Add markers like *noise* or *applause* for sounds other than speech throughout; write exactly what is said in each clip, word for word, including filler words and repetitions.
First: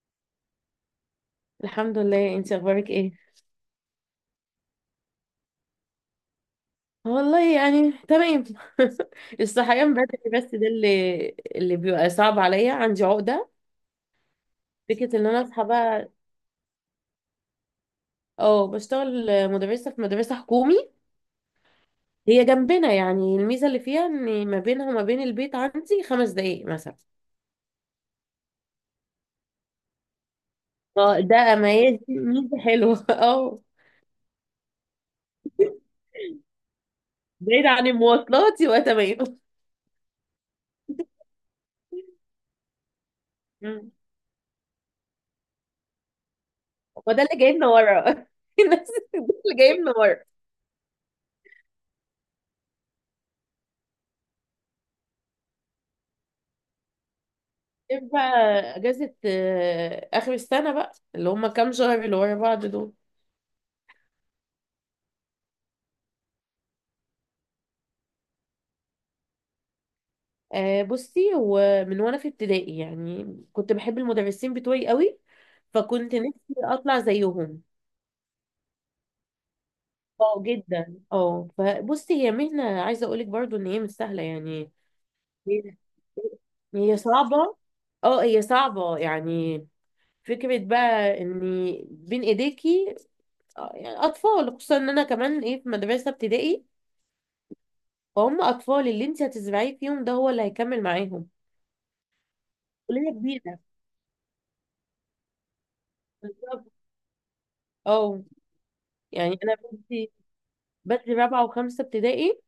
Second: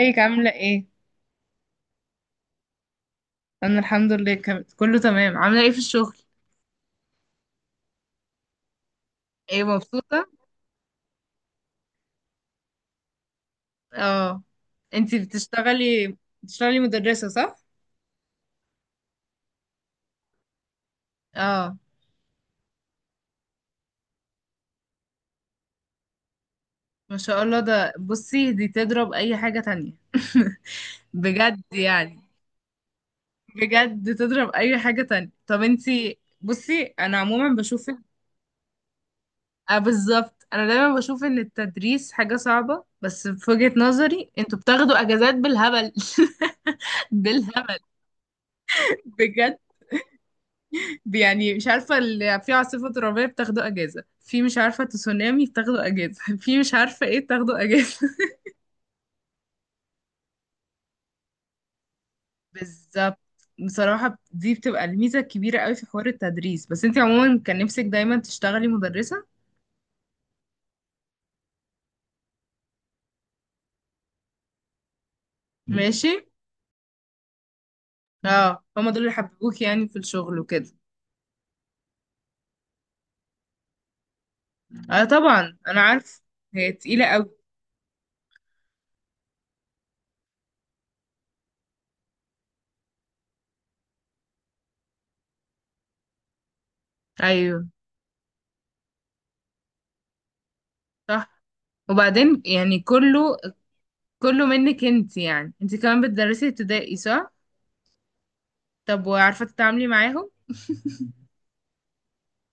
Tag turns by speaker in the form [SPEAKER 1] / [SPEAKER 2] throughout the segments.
[SPEAKER 1] ازيك عاملة ايه؟
[SPEAKER 2] الحمد لله، انت اخبارك ايه؟
[SPEAKER 1] انا الحمد لله كم... كله تمام. عاملة ايه في الشغل؟
[SPEAKER 2] والله يعني تمام. *laughs*
[SPEAKER 1] ايه،
[SPEAKER 2] الصحيان
[SPEAKER 1] مبسوطة؟
[SPEAKER 2] بدري بس ده اللي اللي بيبقى صعب عليا. عندي عقدة
[SPEAKER 1] اه.
[SPEAKER 2] فكرة
[SPEAKER 1] انتي
[SPEAKER 2] ان انا اصحى بقى.
[SPEAKER 1] بتشتغلي بتشتغلي مدرسة صح؟
[SPEAKER 2] اه، بشتغل مدرسة في مدرسة حكومي.
[SPEAKER 1] اه.
[SPEAKER 2] هي جنبنا، يعني الميزة اللي فيها ان ما بينها وما بين البيت عندي خمس دقايق مثلا.
[SPEAKER 1] ما شاء الله، ده بصي دي تضرب اي حاجة تانية. *laughs*
[SPEAKER 2] اه، ده
[SPEAKER 1] بجد
[SPEAKER 2] ميزة
[SPEAKER 1] يعني.
[SPEAKER 2] ميزة حلوة. *laughs* اه،
[SPEAKER 1] بجد تضرب اي حاجة تانية. طب انتي بصي انا عموما
[SPEAKER 2] بعيد عن
[SPEAKER 1] بشوف،
[SPEAKER 2] المواصلات يبقى تمام.
[SPEAKER 1] اه بالظبط. انا دايما بشوف ان التدريس حاجة صعبة، بس في وجهة
[SPEAKER 2] مم.
[SPEAKER 1] نظري انتوا بتاخدوا اجازات بالهبل. *laughs*
[SPEAKER 2] وده اللي جايبنا
[SPEAKER 1] بالهبل.
[SPEAKER 2] ورا. *laughs* الناس. ده اللي
[SPEAKER 1] بجد،
[SPEAKER 2] جايبنا ورا
[SPEAKER 1] يعني مش عارفة اللي في عاصفة ترابية بتاخدوا أجازة، في مش عارفة تسونامي بتاخدوا أجازة، *laughs* في مش عارفة ايه بتاخدوا أجازة. *laughs*
[SPEAKER 2] غير بقى. اجازه، آه، اخر السنه بقى، اللي هم كام شهر اللي ورا بعض دول.
[SPEAKER 1] بالظبط. بصراحة دي بتبقى الميزة الكبيرة قوي في حوار التدريس. بس انت عموما كان نفسك دايما تشتغلي مدرسة؟
[SPEAKER 2] آه، بصي، هو من وانا في ابتدائي يعني كنت بحب المدرسين بتوعي قوي،
[SPEAKER 1] ماشي.
[SPEAKER 2] فكنت نفسي اطلع زيهم.
[SPEAKER 1] اه، هما دول اللي حببوك يعني في الشغل
[SPEAKER 2] اه
[SPEAKER 1] وكده.
[SPEAKER 2] جدا، اه. فبصي، هي مهنه، عايزه اقولك برضو ان هي مش سهله يعني.
[SPEAKER 1] اه طبعا
[SPEAKER 2] هي
[SPEAKER 1] انا عارف، هي
[SPEAKER 2] هي
[SPEAKER 1] تقيلة قوي.
[SPEAKER 2] صعبه. اه، هي صعبه يعني. فكره بقى ان بين ايديكي. آه، يعني اطفال، خصوصا ان انا كمان، ايه، في مدرسه ابتدائي.
[SPEAKER 1] ايوه
[SPEAKER 2] فهم اطفال، اللي انت هتزرعيه فيهم ده هو اللي هيكمل معاهم.
[SPEAKER 1] صح. وبعدين يعني
[SPEAKER 2] كلية
[SPEAKER 1] كله
[SPEAKER 2] كبيرة.
[SPEAKER 1] كله منك انت. يعني انت كمان بتدرسي
[SPEAKER 2] بالظبط،
[SPEAKER 1] ابتدائي صح؟
[SPEAKER 2] اه.
[SPEAKER 1] طب
[SPEAKER 2] يعني
[SPEAKER 1] وعارفة
[SPEAKER 2] انا
[SPEAKER 1] تتعاملي
[SPEAKER 2] بنتي
[SPEAKER 1] معاهم؟
[SPEAKER 2] بدري رابعة وخمسة ابتدائي.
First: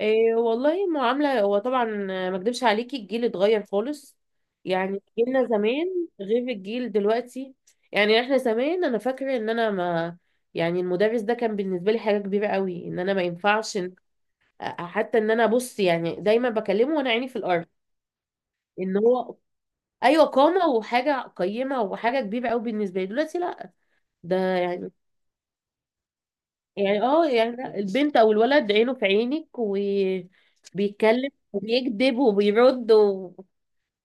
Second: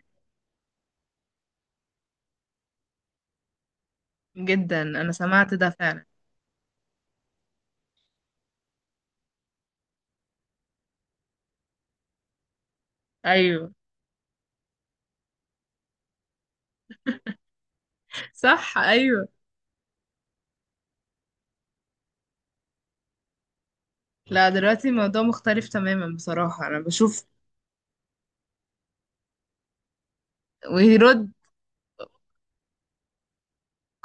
[SPEAKER 2] إيه والله معاملة، هو طبعا. آه، ما اكدبش عليكي، الجيل اتغير خالص.
[SPEAKER 1] جدا،
[SPEAKER 2] يعني
[SPEAKER 1] انا
[SPEAKER 2] جيلنا
[SPEAKER 1] سمعت ده
[SPEAKER 2] زمان
[SPEAKER 1] فعلا.
[SPEAKER 2] غير الجيل دلوقتي. يعني احنا زمان، انا فاكرة ان انا ما، يعني المدرس ده كان بالنسبة لي حاجة كبيرة قوي، ان انا ما
[SPEAKER 1] ايوه
[SPEAKER 2] ينفعش إن- آه، حتى ان انا بص، يعني دايما بكلمه وانا عيني في الارض.
[SPEAKER 1] صح،
[SPEAKER 2] ان
[SPEAKER 1] ايوه.
[SPEAKER 2] هو، ايوه، قامه وحاجه قيمه وحاجه كبيره قوي بالنسبه لي. دلوقتي لا، ده
[SPEAKER 1] لا دلوقتي
[SPEAKER 2] يعني
[SPEAKER 1] الموضوع مختلف تماما، بصراحة انا
[SPEAKER 2] يعني
[SPEAKER 1] بشوف.
[SPEAKER 2] اه يعني لا، البنت او الولد عينه في عينك
[SPEAKER 1] ويرد
[SPEAKER 2] وبيتكلم وبيكذب وبيرد و...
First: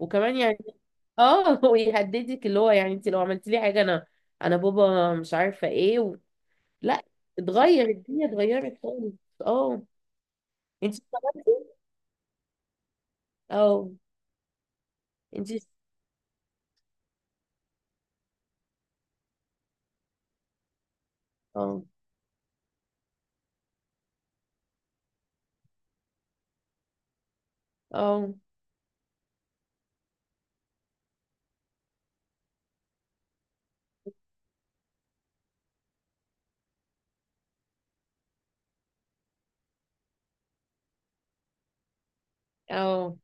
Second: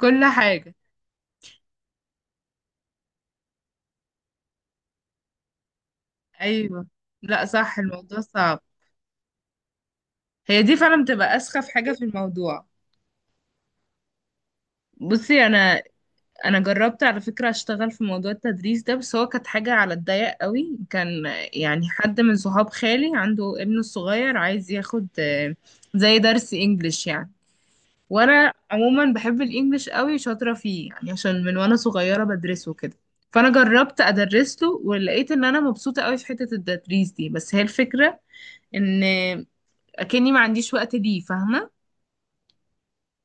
[SPEAKER 1] كل
[SPEAKER 2] يعني،
[SPEAKER 1] حاجة.
[SPEAKER 2] اه، *laughs* ويهددك، اللي هو يعني، انت لو عملت لي حاجه انا انا بابا مش عارفه ايه و...
[SPEAKER 1] ايوه.
[SPEAKER 2] لا،
[SPEAKER 1] لا صح،
[SPEAKER 2] اتغير.
[SPEAKER 1] الموضوع
[SPEAKER 2] الدنيا
[SPEAKER 1] صعب.
[SPEAKER 2] اتغيرت خالص. اه،
[SPEAKER 1] هي دي
[SPEAKER 2] انت
[SPEAKER 1] فعلا بتبقى
[SPEAKER 2] اشتغلتي؟
[SPEAKER 1] اسخف حاجة في الموضوع.
[SPEAKER 2] اه.
[SPEAKER 1] بصي
[SPEAKER 2] انت.
[SPEAKER 1] انا انا جربت على فكرة اشتغل في موضوع التدريس ده، بس هو كانت حاجة على الضيق قوي. كان
[SPEAKER 2] اه.
[SPEAKER 1] يعني حد من صحاب خالي عنده ابنه الصغير عايز ياخد آه، زي درس انجليش يعني.
[SPEAKER 2] اه.
[SPEAKER 1] وانا عموما بحب الانجليش قوي، شاطره فيه يعني عشان من وانا صغيره بدرسه كده. فانا جربت ادرس له، ولقيت ان انا مبسوطه قوي في حته التدريس دي. بس هي الفكره ان اكني ما عنديش وقت ليه، فاهمه؟
[SPEAKER 2] اه.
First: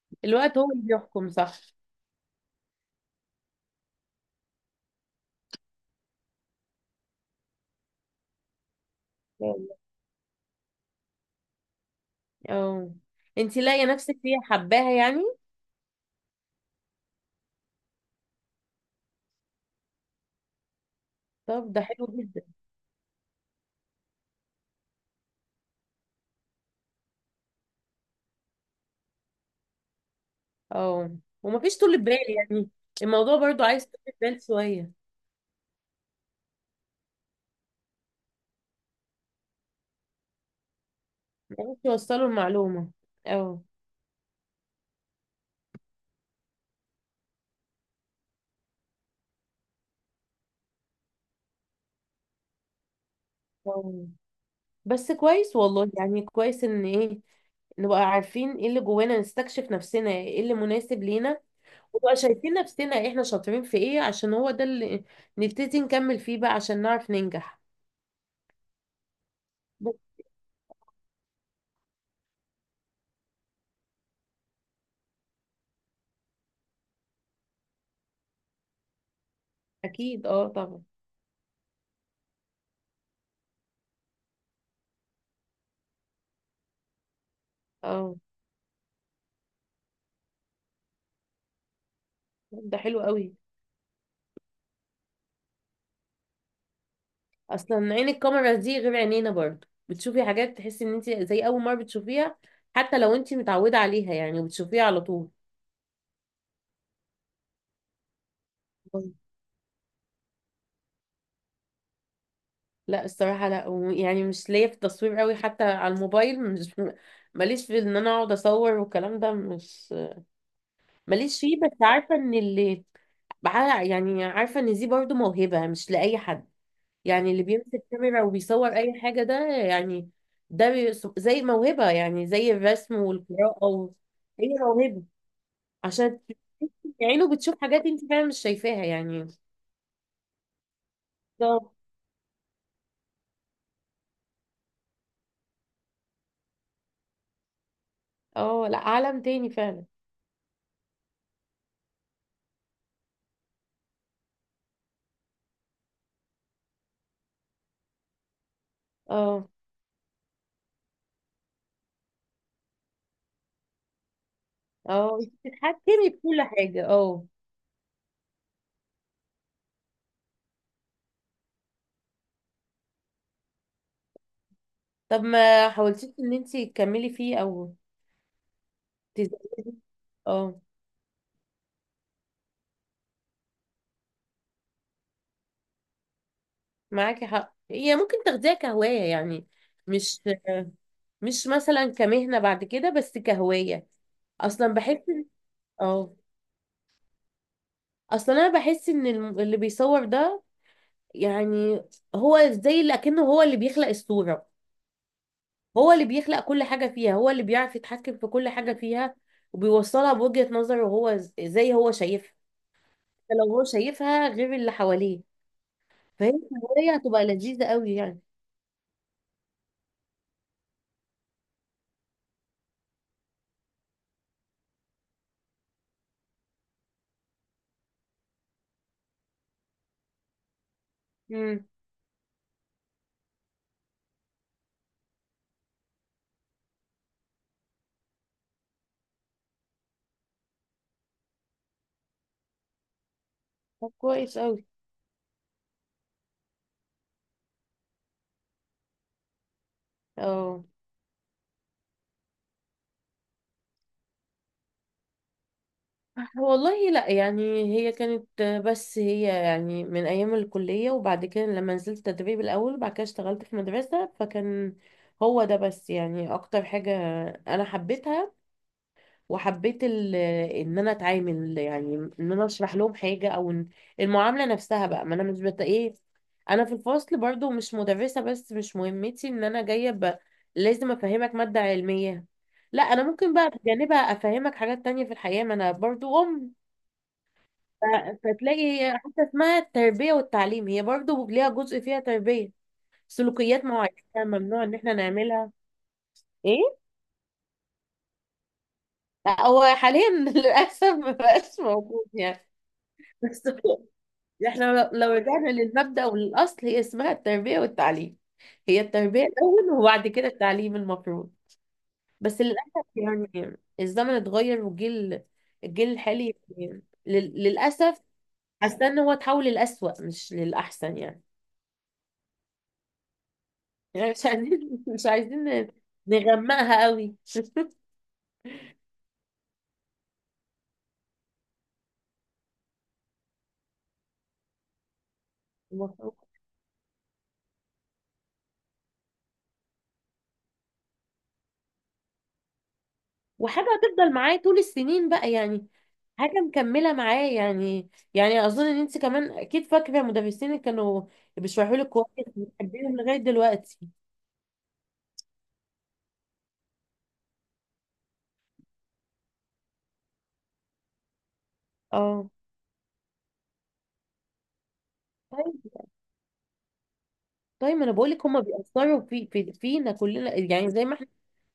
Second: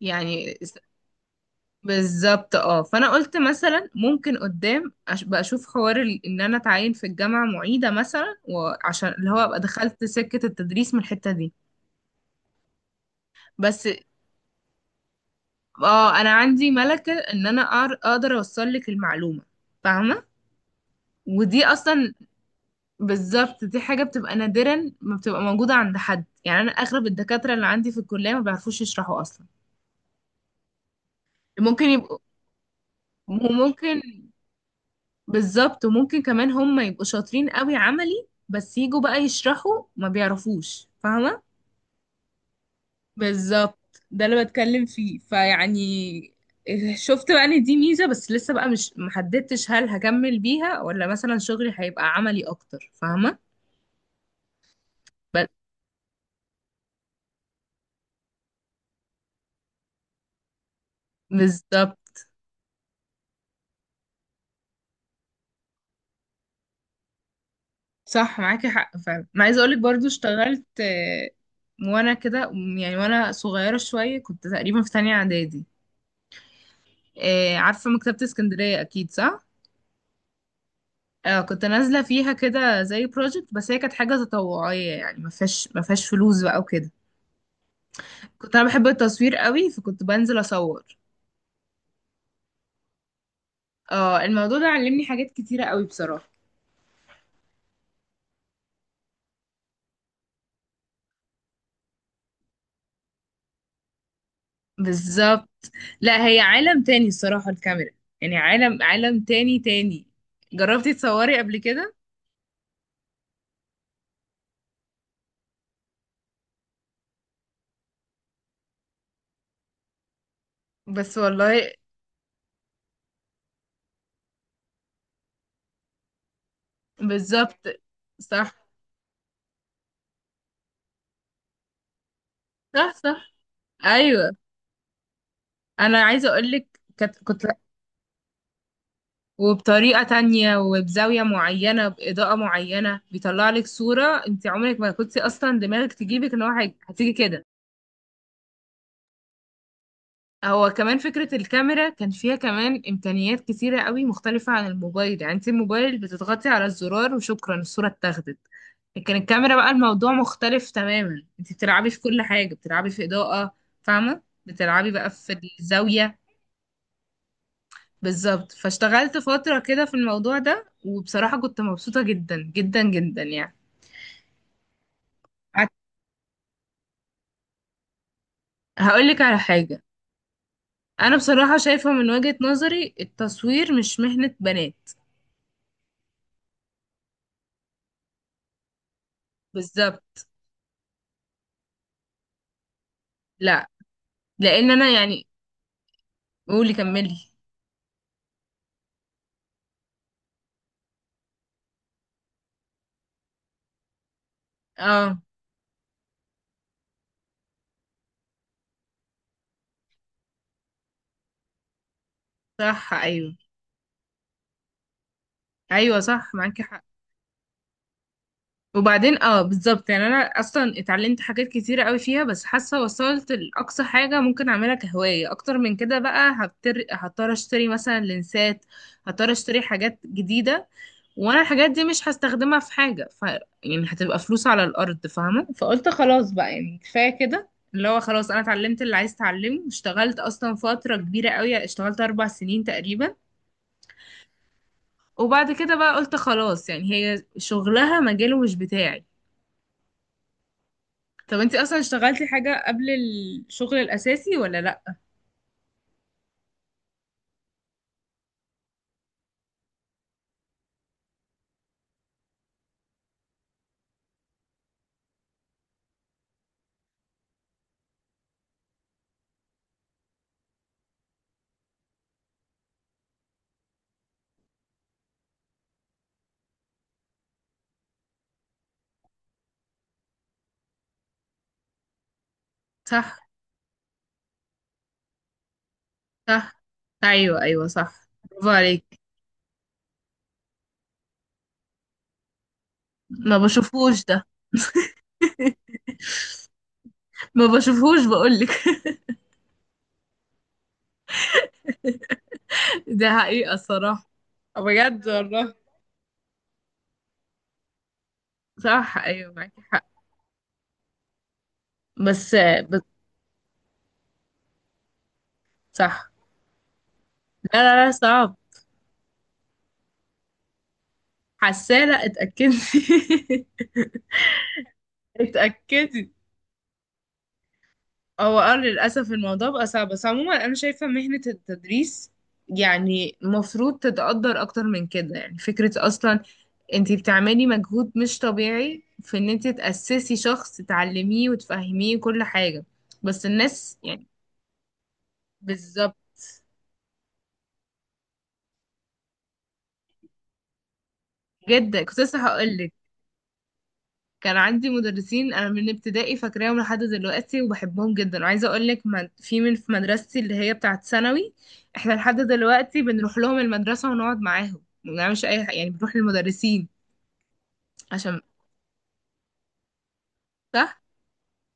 [SPEAKER 1] يعني
[SPEAKER 2] الوقت هو
[SPEAKER 1] س-
[SPEAKER 2] اللي بيحكم، صح؟
[SPEAKER 1] بالظبط. اه، فانا قلت مثلا ممكن قدام أش- بقى اشوف حوار ال- ان انا اتعين في الجامعه معيده مثلا، وعشان اللي هو ابقى دخلت سكه التدريس من الحته دي.
[SPEAKER 2] اه، انتي لاقية
[SPEAKER 1] بس
[SPEAKER 2] نفسك فيها، حباها يعني.
[SPEAKER 1] اه انا عندي ملكه ان انا أعر- اقدر اوصل لك المعلومه، فاهمه؟ ودي
[SPEAKER 2] طب ده حلو
[SPEAKER 1] اصلا
[SPEAKER 2] جدا.
[SPEAKER 1] بالظبط دي حاجه بتبقى نادرا ما بتبقى موجوده عند حد. يعني انا اغلب الدكاتره اللي عندي في الكليه ما بيعرفوش يشرحوا اصلا.
[SPEAKER 2] اه، ومفيش
[SPEAKER 1] ممكن
[SPEAKER 2] طول
[SPEAKER 1] يبقوا،
[SPEAKER 2] بال يعني. الموضوع برضو عايز
[SPEAKER 1] وممكن
[SPEAKER 2] طول بال شوية.
[SPEAKER 1] بالظبط، وممكن كمان هم يبقوا شاطرين قوي عملي بس يجوا بقى يشرحوا ما بيعرفوش، فاهمه؟
[SPEAKER 2] عايز توصلوا المعلومة. اه.
[SPEAKER 1] بالظبط، ده اللي بتكلم فيه، فيعني شفت بقى ان دي ميزه. بس لسه بقى مش محددتش هل هكمل بيها، ولا مثلا شغلي هيبقى عملي اكتر، فاهمه؟
[SPEAKER 2] اه. بس
[SPEAKER 1] بس-
[SPEAKER 2] كويس والله، يعني كويس ان ايه، نبقى عارفين ايه اللي جوانا، نستكشف نفسنا، ايه اللي مناسب لينا. ونبقى
[SPEAKER 1] بالظبط،
[SPEAKER 2] شايفين نفسنا احنا شاطرين في ايه، عشان هو ده اللي نبتدي نكمل فيه بقى عشان نعرف ننجح.
[SPEAKER 1] صح معاكي حق فعلا. انا عايزه اقولك برضو
[SPEAKER 2] بس
[SPEAKER 1] اشتغلت آه، وانا كده يعني وانا صغيره شويه، كنت تقريبا في تانية اعدادي. آه، عارفه مكتبه اسكندريه اكيد صح؟
[SPEAKER 2] اكيد، اه، طبعا.
[SPEAKER 1] اه، كنت نازله فيها كده زي بروجكت، بس هي كانت حاجه تطوعيه يعني ما فيهاش ما فيهاش فلوس بقى وكده.
[SPEAKER 2] اه.
[SPEAKER 1] كنت انا بحب التصوير قوي، فكنت بنزل اصور.
[SPEAKER 2] ده حلو قوي.
[SPEAKER 1] اه، الموضوع ده علمني حاجات كتيره قوي بصراحه.
[SPEAKER 2] اصلا عين الكاميرا دي غير عينينا، برضه بتشوفي حاجات تحسي ان انت زي اول مره بتشوفيها، حتى لو انت متعوده عليها يعني وبتشوفيها على طول.
[SPEAKER 1] بالظبط. لا هي عالم تاني الصراحه الكاميرا. يعني عالم، عالم تاني تاني. جربتي تصوري قبل كده؟
[SPEAKER 2] لا الصراحه لا، و- يعني مش ليا في التصوير قوي، حتى على الموبايل مش. *laughs* ماليش في ان انا اقعد اصور والكلام ده مش
[SPEAKER 1] بس
[SPEAKER 2] ماليش فيه.
[SPEAKER 1] والله.
[SPEAKER 2] بس عارفه ان اللي بع- يعني عارفه ان دي برضه موهبه مش لاي حد. يعني اللي
[SPEAKER 1] بالظبط.
[SPEAKER 2] بيمسك كاميرا
[SPEAKER 1] صح
[SPEAKER 2] وبيصور اي حاجه ده يعني. ده بي- زي موهبه، يعني زي
[SPEAKER 1] صح،
[SPEAKER 2] الرسم
[SPEAKER 1] صح
[SPEAKER 2] والقراءه و-
[SPEAKER 1] ايوه.
[SPEAKER 2] هي موهبه،
[SPEAKER 1] انا
[SPEAKER 2] عشان
[SPEAKER 1] عايزه اقول لك كت...
[SPEAKER 2] عينه
[SPEAKER 1] كنت
[SPEAKER 2] بتشوف حاجات انت فعلا مش شايفاها يعني.
[SPEAKER 1] وبطريقه تانية، وبزاويه
[SPEAKER 2] بالظبط،
[SPEAKER 1] معينه، باضاءه معينه، بيطلع لك صوره انت عمرك ما كنت اصلا دماغك تجيبك ان هو هي- هتيجي كده.
[SPEAKER 2] اه. لا، عالم تاني فعلا.
[SPEAKER 1] هو كمان فكره الكاميرا كان فيها كمان امكانيات كتيره قوي مختلفه عن الموبايل. يعني انت الموبايل بتضغطي على الزرار وشكرا، الصوره اتاخدت. لكن
[SPEAKER 2] اه،
[SPEAKER 1] الكاميرا بقى الموضوع مختلف تماما. انت بتلعبي في كل حاجه، بتلعبي في اضاءه، فاهمه؟ بتلعبي بقى
[SPEAKER 2] اه، انت
[SPEAKER 1] في
[SPEAKER 2] بتتحكمي
[SPEAKER 1] الزاويه.
[SPEAKER 2] بكل حاجة، اه.
[SPEAKER 1] بالظبط. فاشتغلت فترة كده في الموضوع ده، وبصراحة كنت مبسوطة جدا جدا جدا يعني.
[SPEAKER 2] طب ما
[SPEAKER 1] هت-
[SPEAKER 2] حاولتيش ان انت تكملي فيه او
[SPEAKER 1] هقولك على
[SPEAKER 2] تزودي؟
[SPEAKER 1] حاجة.
[SPEAKER 2] اه،
[SPEAKER 1] أنا بصراحة شايفة من وجهة نظري التصوير مش مهنة بنات.
[SPEAKER 2] معاكي حق، هي ممكن تاخديها كهواية يعني. مش
[SPEAKER 1] بالظبط.
[SPEAKER 2] مش مثلا كمهنة بعد كده، بس
[SPEAKER 1] لا،
[SPEAKER 2] كهواية. اصلا
[SPEAKER 1] لأن أنا
[SPEAKER 2] بحس إن-
[SPEAKER 1] يعني،
[SPEAKER 2] اه.
[SPEAKER 1] قولي كملي.
[SPEAKER 2] اصلا انا بحس ان الم- اللي بيصور ده، يعني هو زي اللي اكنه هو اللي بيخلق الصورة.
[SPEAKER 1] اه
[SPEAKER 2] هو اللي بيخلق كل حاجة فيها، هو اللي بيعرف يتحكم في كل حاجة فيها. وبيوصلها بوجهة نظره هو، ز- زي هو شايفها.
[SPEAKER 1] صح، أيوه
[SPEAKER 2] لو هو شايفها غير اللي حواليه.
[SPEAKER 1] أيوه
[SPEAKER 2] فهي
[SPEAKER 1] صح معاكي حق.
[SPEAKER 2] الهواية هتبقى لذيذة قوي يعني.
[SPEAKER 1] وبعدين اه بالظبط. يعني انا اصلا اتعلمت حاجات كتيرة قوي فيها، بس حاسه وصلت لاقصى حاجه ممكن اعملها كهوايه. اكتر من كده بقى هبتر... هضطر اشتري مثلا لنسات، هضطر اشتري حاجات جديده، وانا
[SPEAKER 2] امم.
[SPEAKER 1] الحاجات دي مش هستخدمها في حاجه ف يعني هتبقى فلوس على الارض، فاهمه؟ فقلت خلاص بقى، يعني كفايه كده. اللي هو خلاص انا اتعلمت اللي عايز اتعلمه، اشتغلت اصلا فتره كبيره قوي، اشتغلت اربع سنين تقريبا.
[SPEAKER 2] طب كويس قوي.
[SPEAKER 1] وبعد كده بقى قلت خلاص، يعني هي شغلها مجاله مش بتاعي.
[SPEAKER 2] اه
[SPEAKER 1] طب انتي اصلا اشتغلتي حاجة قبل الشغل الاساسي، ولا لا؟
[SPEAKER 2] والله لا، يعني هي كانت بس، هي يعني من ايام الكلية، وبعد كده لما نزلت تدريب الاول، وبعد كده اشتغلت في مدرسة فكان هو ده بس، يعني اكتر حاجة انا حبيتها، وحبيت ال- ان انا اتعامل، يعني ان انا اشرح لهم حاجه، او إن المعامله نفسها بقى. ما انا مش بت ايه، انا في الفصل برضو مش مدرسه، بس مش مهمتي ان انا جايه ب. لازم افهمك ماده علميه. لا، انا
[SPEAKER 1] صح
[SPEAKER 2] ممكن بقى بجانبها افهمك حاجات تانية في الحياه، ما انا برضو ام.
[SPEAKER 1] صح، ايوه ايوه صح.
[SPEAKER 2] ف-
[SPEAKER 1] برافو
[SPEAKER 2] فتلاقي هي
[SPEAKER 1] عليك.
[SPEAKER 2] حتى اسمها التربيه والتعليم، هي برضو ليها جزء فيها تربيه،
[SPEAKER 1] ما
[SPEAKER 2] سلوكيات معينه
[SPEAKER 1] بشوفهوش ده.
[SPEAKER 2] ممنوع ان احنا نعملها.
[SPEAKER 1] *laughs*
[SPEAKER 2] ايه،
[SPEAKER 1] ما بشوفهوش بقولك.
[SPEAKER 2] هو حاليا *laughs* للاسف مبقاش موجود يعني.
[SPEAKER 1] ده
[SPEAKER 2] بس
[SPEAKER 1] حقيقة الصراحة.
[SPEAKER 2] احنا
[SPEAKER 1] بجد
[SPEAKER 2] لو رجعنا
[SPEAKER 1] والله،
[SPEAKER 2] للمبدأ والأصل، هي اسمها التربية والتعليم. هي
[SPEAKER 1] صح
[SPEAKER 2] التربية
[SPEAKER 1] ايوه معاكي
[SPEAKER 2] الأول
[SPEAKER 1] حق.
[SPEAKER 2] وبعد كده التعليم المفروض.
[SPEAKER 1] بس
[SPEAKER 2] بس
[SPEAKER 1] بس
[SPEAKER 2] للأسف، يعني الزمن اتغير، والجيل، الجيل
[SPEAKER 1] صح.
[SPEAKER 2] الحالي يعني، لل-
[SPEAKER 1] لا لا لا،
[SPEAKER 2] للأسف
[SPEAKER 1] صعب.
[SPEAKER 2] حاسة إن هو اتحول للأسوأ مش للأحسن يعني.
[SPEAKER 1] حسالة اتأكدي.
[SPEAKER 2] *laughs* يعني مش عايزين مش
[SPEAKER 1] *laughs*
[SPEAKER 2] عايزين
[SPEAKER 1] اتأكدي.
[SPEAKER 2] نغمقها قوي.
[SPEAKER 1] هو اه للأسف الموضوع بقى صعب. بس عموما أنا شايفة مهنة التدريس يعني مفروض تتقدر أكتر من كده. يعني فكرة أصلا
[SPEAKER 2] *laughs*
[SPEAKER 1] انتي بتعملي مجهود مش طبيعي في ان انتي تأسسي شخص، تعلميه وتفهميه كل حاجة. بس
[SPEAKER 2] وحاجة
[SPEAKER 1] الناس يعني،
[SPEAKER 2] هتفضل معايا طول السنين بقى يعني،
[SPEAKER 1] بالظبط.
[SPEAKER 2] حاجة مكملة معايا يعني يعني أظن إن أنت كمان أكيد فاكرة مدرسين اللي كانوا بيشرحوا
[SPEAKER 1] جدا،
[SPEAKER 2] لك
[SPEAKER 1] كنت لسه
[SPEAKER 2] كويس،
[SPEAKER 1] هقولك،
[SPEAKER 2] بتحبيهم لغاية دلوقتي.
[SPEAKER 1] كان عندي مدرسين انا من ابتدائي فاكراهم لحد دلوقتي وبحبهم جدا. وعايزه اقول لك من- في من في مدرستي اللي هي بتاعه ثانوي، احنا لحد
[SPEAKER 2] اه،
[SPEAKER 1] دلوقتي بنروح لهم المدرسه ونقعد معاهم، ما بنعملش اي حاجه يعني،
[SPEAKER 2] طيب.
[SPEAKER 1] بنروح للمدرسين
[SPEAKER 2] طيب، ما أنا بقول
[SPEAKER 1] عشان،
[SPEAKER 2] لك هما بيأثروا في في فينا كلنا، يعني
[SPEAKER 1] صح
[SPEAKER 2] زي ما إحنا،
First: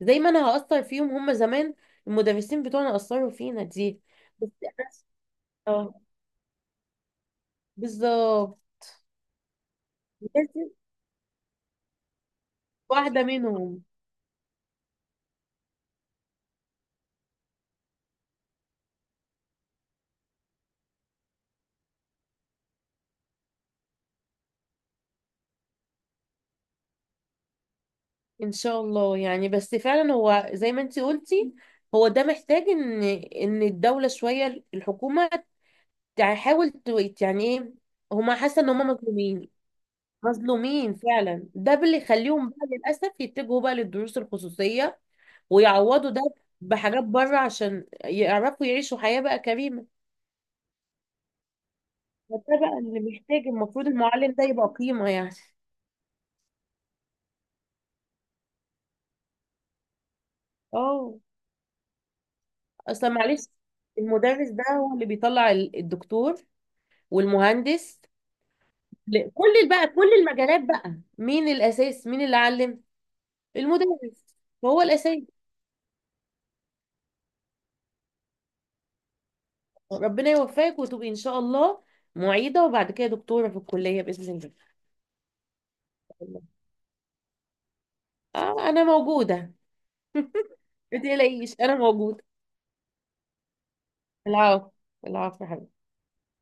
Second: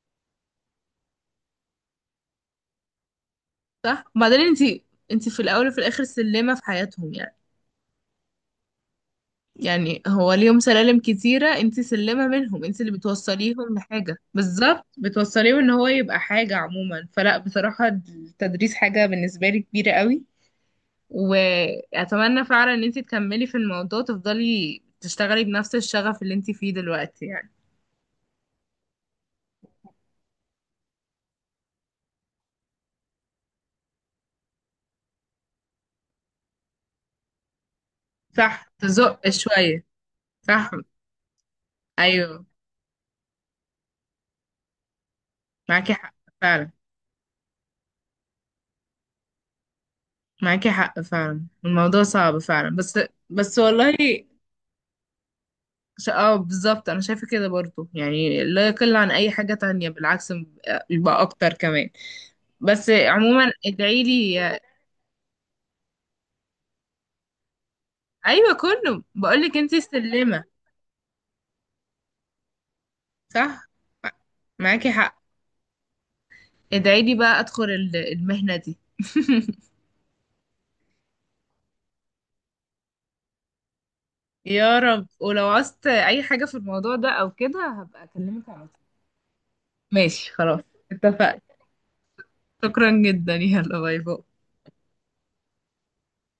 [SPEAKER 2] زي ما أنا هأثر فيهم، هما زمان المدرسين بتوعنا أثروا فينا دي.
[SPEAKER 1] صح. وبعدين
[SPEAKER 2] بس
[SPEAKER 1] انت
[SPEAKER 2] أنا-
[SPEAKER 1] انت في الاول وفي
[SPEAKER 2] اه،
[SPEAKER 1] الاخر سلمه في حياتهم يعني.
[SPEAKER 2] بالظبط.
[SPEAKER 1] يعني هو ليهم
[SPEAKER 2] لازم
[SPEAKER 1] سلالم كتيره، انت سلمه منهم، انت اللي
[SPEAKER 2] واحدة
[SPEAKER 1] بتوصليهم
[SPEAKER 2] منهم.
[SPEAKER 1] لحاجه، بالظبط بتوصليهم ان هو يبقى حاجه عموما. فلا بصراحه التدريس حاجه بالنسبه لي كبيره قوي، واتمنى فعلا ان انت تكملي في الموضوع، تفضلي تشتغلي بنفس الشغف اللي انت فيه دلوقتي يعني.
[SPEAKER 2] ان شاء الله يعني. بس فعلا هو زي ما انت قلتي، هو ده محتاج ان ان الدولة، شوية الحكومة تحاول تويت، يعني ايه، هما حاسة ان
[SPEAKER 1] صح،
[SPEAKER 2] هما
[SPEAKER 1] تزق
[SPEAKER 2] مظلومين.
[SPEAKER 1] شوية. صح
[SPEAKER 2] مظلومين فعلا. ده اللي
[SPEAKER 1] ايوه
[SPEAKER 2] يخليهم بقى للأسف يتجهوا بقى للدروس الخصوصية
[SPEAKER 1] معاكي
[SPEAKER 2] ويعوضوا
[SPEAKER 1] حق
[SPEAKER 2] ده
[SPEAKER 1] فعلا،
[SPEAKER 2] بحاجات بره، عشان يعرفوا يعيشوا حياة بقى كريمة.
[SPEAKER 1] معاكي حق فعلا. الموضوع صعب
[SPEAKER 2] ده
[SPEAKER 1] فعلا،
[SPEAKER 2] بقى
[SPEAKER 1] بس
[SPEAKER 2] اللي محتاج،
[SPEAKER 1] بس
[SPEAKER 2] المفروض
[SPEAKER 1] والله
[SPEAKER 2] المعلم ده يبقى قيمة يعني.
[SPEAKER 1] ش- اه بالظبط، انا شايفه كده برضو. يعني لا يقل عن اي حاجه تانية، بالعكس
[SPEAKER 2] اه،
[SPEAKER 1] يبقى اكتر كمان. بس
[SPEAKER 2] اصلا معلش،
[SPEAKER 1] عموما ادعيلي.
[SPEAKER 2] المدرس ده هو اللي بيطلع ال- الدكتور والمهندس.
[SPEAKER 1] ايوه، كله
[SPEAKER 2] ل- كل
[SPEAKER 1] بقولك انتي
[SPEAKER 2] بقى كل
[SPEAKER 1] سلمه.
[SPEAKER 2] المجالات بقى، مين الاساس؟ مين اللي علم؟
[SPEAKER 1] صح
[SPEAKER 2] المدرس هو
[SPEAKER 1] معاكي
[SPEAKER 2] الاساس.
[SPEAKER 1] حق. ادعي لي بقى ادخل ال- المهنة دي. *laughs*
[SPEAKER 2] ربنا يوفقك وتبقي ان شاء الله معيده، وبعد كده دكتوره في الكليه باذن
[SPEAKER 1] يا رب. ولو عوزت اي
[SPEAKER 2] الله.
[SPEAKER 1] حاجة في الموضوع ده او كده هبقى اكلمك على
[SPEAKER 2] آه،
[SPEAKER 1] طول.
[SPEAKER 2] انا موجوده.
[SPEAKER 1] ماشي خلاص،
[SPEAKER 2] ما
[SPEAKER 1] اتفقنا.
[SPEAKER 2] تقلقيش، انا موجوده.
[SPEAKER 1] شكرا جدا، يلا باي باي.
[SPEAKER 2] العفو، العفو يا حبيبتي.